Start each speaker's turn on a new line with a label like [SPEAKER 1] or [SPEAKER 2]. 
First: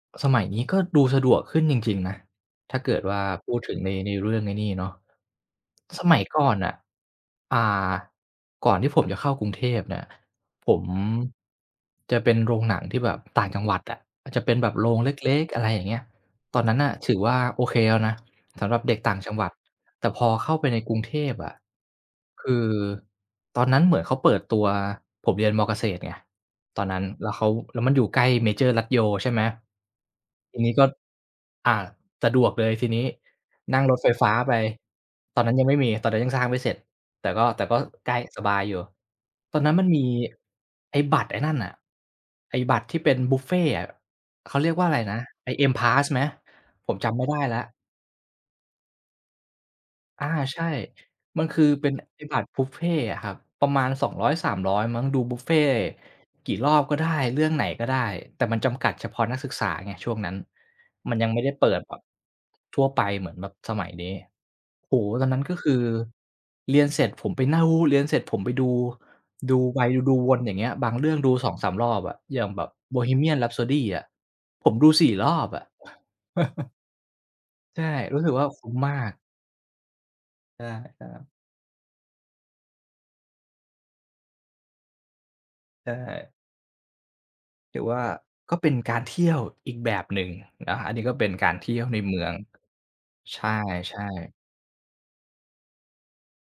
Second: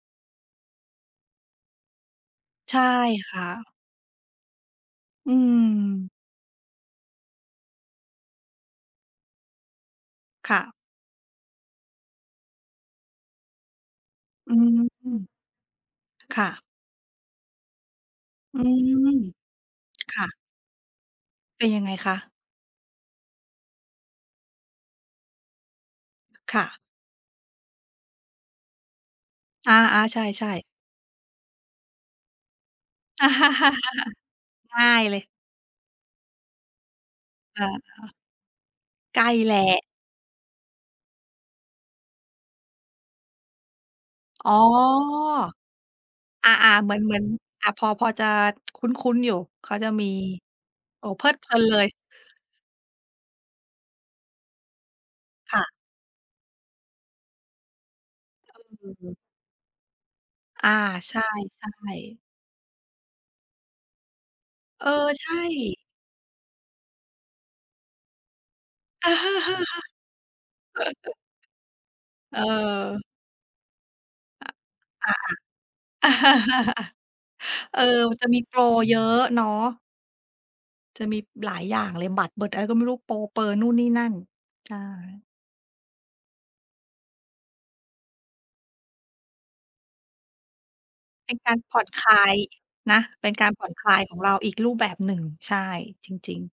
[SPEAKER 1] สมัยนี้ก็ดูสะดวกขึ้นจริง ๆ นะ
[SPEAKER 2] ใช
[SPEAKER 1] ถ้า
[SPEAKER 2] ่
[SPEAKER 1] เกิดว่า
[SPEAKER 2] ค่
[SPEAKER 1] พูดถ
[SPEAKER 2] ะ
[SPEAKER 1] ึงใน ในเรื่องไอ้นี่เนาะ
[SPEAKER 2] อื
[SPEAKER 1] ส
[SPEAKER 2] ม
[SPEAKER 1] มัยก่อนน่ะ อ่า ก่อนที่ผมจะเข้ากรุงเทพเนี่ย
[SPEAKER 2] ค่
[SPEAKER 1] ผ
[SPEAKER 2] ะ
[SPEAKER 1] มจะเป็นโรงหนังที่แบบต่างจังหวัดอะ อาจจะเ
[SPEAKER 2] อ
[SPEAKER 1] ป็
[SPEAKER 2] ื
[SPEAKER 1] นแบบโรงเ
[SPEAKER 2] ม
[SPEAKER 1] ล็ก ๆ อะไรอย่างเงี้ย
[SPEAKER 2] ค่
[SPEAKER 1] ตอ
[SPEAKER 2] ะ
[SPEAKER 1] นนั้นน่ะถือว่าโอเคแล้วนะ
[SPEAKER 2] อื
[SPEAKER 1] สำหรับเด็ก
[SPEAKER 2] ม
[SPEAKER 1] ต่างจังหวัด แต่
[SPEAKER 2] ค
[SPEAKER 1] พ
[SPEAKER 2] ่
[SPEAKER 1] อ
[SPEAKER 2] ะ
[SPEAKER 1] เข้าไปในกรุงเทพอะ
[SPEAKER 2] เป็นยังไงคะ?
[SPEAKER 1] คือตอนนั้นเหมือนเขาเปิดตัว ผมเรียน ม.เกษตรไง
[SPEAKER 2] ค่ะ
[SPEAKER 1] ตอนนั้น แล้วเขา แล้วมันอยู่ใกล้เมเจอร์รัชโย ใช่ไหม
[SPEAKER 2] อา ๆ ใช่
[SPEAKER 1] ที่
[SPEAKER 2] ๆ
[SPEAKER 1] นี้ก็ อ่า สะดวกเลยทีนี้ นั่งรถไฟฟ้าไป
[SPEAKER 2] ง่ายเลย
[SPEAKER 1] ตอนนั้นยังไม่มี ตอนนั้นยังสร้างไม่เสร็จ แต่ก็ แ
[SPEAKER 2] อ
[SPEAKER 1] ต่ก็
[SPEAKER 2] า
[SPEAKER 1] ใก
[SPEAKER 2] ๆ
[SPEAKER 1] ล้ สบายอยู่
[SPEAKER 2] ใกล้แหล
[SPEAKER 1] ตอนนั้น
[SPEAKER 2] ะ
[SPEAKER 1] มันมีไอ้บัตร ไอ้นั่นอะ ไอ้บัตรที่เป็นบุฟเฟต์อะ
[SPEAKER 2] อ๋
[SPEAKER 1] เ
[SPEAKER 2] อ
[SPEAKER 1] ขาเรียกว่าอะไรนะ ไอ้ M Pass ไหม?
[SPEAKER 2] อา ๆ เ
[SPEAKER 1] ผ
[SPEAKER 2] หมื
[SPEAKER 1] ม
[SPEAKER 2] อน
[SPEAKER 1] จ
[SPEAKER 2] เหม
[SPEAKER 1] ำ
[SPEAKER 2] ือ
[SPEAKER 1] ไม
[SPEAKER 2] น
[SPEAKER 1] ่ได้แล้
[SPEAKER 2] อ
[SPEAKER 1] ว
[SPEAKER 2] า พอ พอจะ คุ้น ๆ อยู่ เขาจะมี
[SPEAKER 1] อา ใช่
[SPEAKER 2] โอ้โฮ เพลิด
[SPEAKER 1] มั
[SPEAKER 2] เพ
[SPEAKER 1] น
[SPEAKER 2] ลิ
[SPEAKER 1] ค
[SPEAKER 2] น
[SPEAKER 1] ือ
[SPEAKER 2] เล
[SPEAKER 1] เป็
[SPEAKER 2] ย
[SPEAKER 1] น ไอ้บัตรบุฟเฟต์อะครับ ประมาณ 200-300 มั้ง ดูบุฟเฟ
[SPEAKER 2] ค่
[SPEAKER 1] ต
[SPEAKER 2] ะ
[SPEAKER 1] ์กี่รอบก็ได้ เรื่องไหนก็ได้ แต่มันจำกัด
[SPEAKER 2] เ
[SPEAKER 1] เฉ
[SPEAKER 2] ออ
[SPEAKER 1] พาะนักศึกษาไงช่วงนั้น
[SPEAKER 2] อา ใ
[SPEAKER 1] ม
[SPEAKER 2] ช
[SPEAKER 1] ัน
[SPEAKER 2] ่
[SPEAKER 1] ยังไม่ได้เปิดแบบ
[SPEAKER 2] ๆ
[SPEAKER 1] ทั่วไปเหมือนแบบสมัยนี้
[SPEAKER 2] เออ
[SPEAKER 1] โอ้โฮ
[SPEAKER 2] ใ
[SPEAKER 1] ต
[SPEAKER 2] ช
[SPEAKER 1] อนนั้นก็ค
[SPEAKER 2] ่
[SPEAKER 1] ือเรียนเสร็จผมไปเน่า เรียนเสร็จผมไปดู ดูไว ดูวนอย่างเงี้ย บางเรื่องดู 2-3 รอบอะ อย่างแบบ
[SPEAKER 2] เออ
[SPEAKER 1] Bohemian Rhapsody อะ
[SPEAKER 2] อ
[SPEAKER 1] ผมดู 4 รอบอะ
[SPEAKER 2] อา ๆ เอ
[SPEAKER 1] ใช
[SPEAKER 2] อ
[SPEAKER 1] ่
[SPEAKER 2] มั
[SPEAKER 1] รู
[SPEAKER 2] น
[SPEAKER 1] ้
[SPEAKER 2] จะ
[SPEAKER 1] สึก
[SPEAKER 2] มี
[SPEAKER 1] ว่า
[SPEAKER 2] โป
[SPEAKER 1] ค
[SPEAKER 2] ร
[SPEAKER 1] ุ้มม
[SPEAKER 2] เ
[SPEAKER 1] า
[SPEAKER 2] ยอ
[SPEAKER 1] ก
[SPEAKER 2] ะเนาะ
[SPEAKER 1] ใช่ค
[SPEAKER 2] จะ
[SPEAKER 1] รั
[SPEAKER 2] มี
[SPEAKER 1] บ
[SPEAKER 2] หลายอย่างเลย บัตรเบิดอะไรก็ไม่รู้ โปรเปอนู่นนี่นั่น ใช่
[SPEAKER 1] ใช่ ถือว่าก็เป็นการเที่ยวอีกแบบหนึ่งนะครับ อันนี้ก็เป
[SPEAKER 2] เ
[SPEAKER 1] ็
[SPEAKER 2] ป
[SPEAKER 1] น
[SPEAKER 2] ็น
[SPEAKER 1] ก
[SPEAKER 2] ก
[SPEAKER 1] า
[SPEAKER 2] า
[SPEAKER 1] ร
[SPEAKER 2] ร
[SPEAKER 1] เท
[SPEAKER 2] ผ
[SPEAKER 1] ี่
[SPEAKER 2] ่อ
[SPEAKER 1] ยว
[SPEAKER 2] น
[SPEAKER 1] ใน
[SPEAKER 2] คล
[SPEAKER 1] เมื
[SPEAKER 2] า
[SPEAKER 1] อง
[SPEAKER 2] ยนะ เป็น
[SPEAKER 1] ใช
[SPEAKER 2] การผ่อนคลา
[SPEAKER 1] ่
[SPEAKER 2] ยของเรา
[SPEAKER 1] ๆ
[SPEAKER 2] อีกรูปแบบหนึ่ง ใช่ จริง ๆ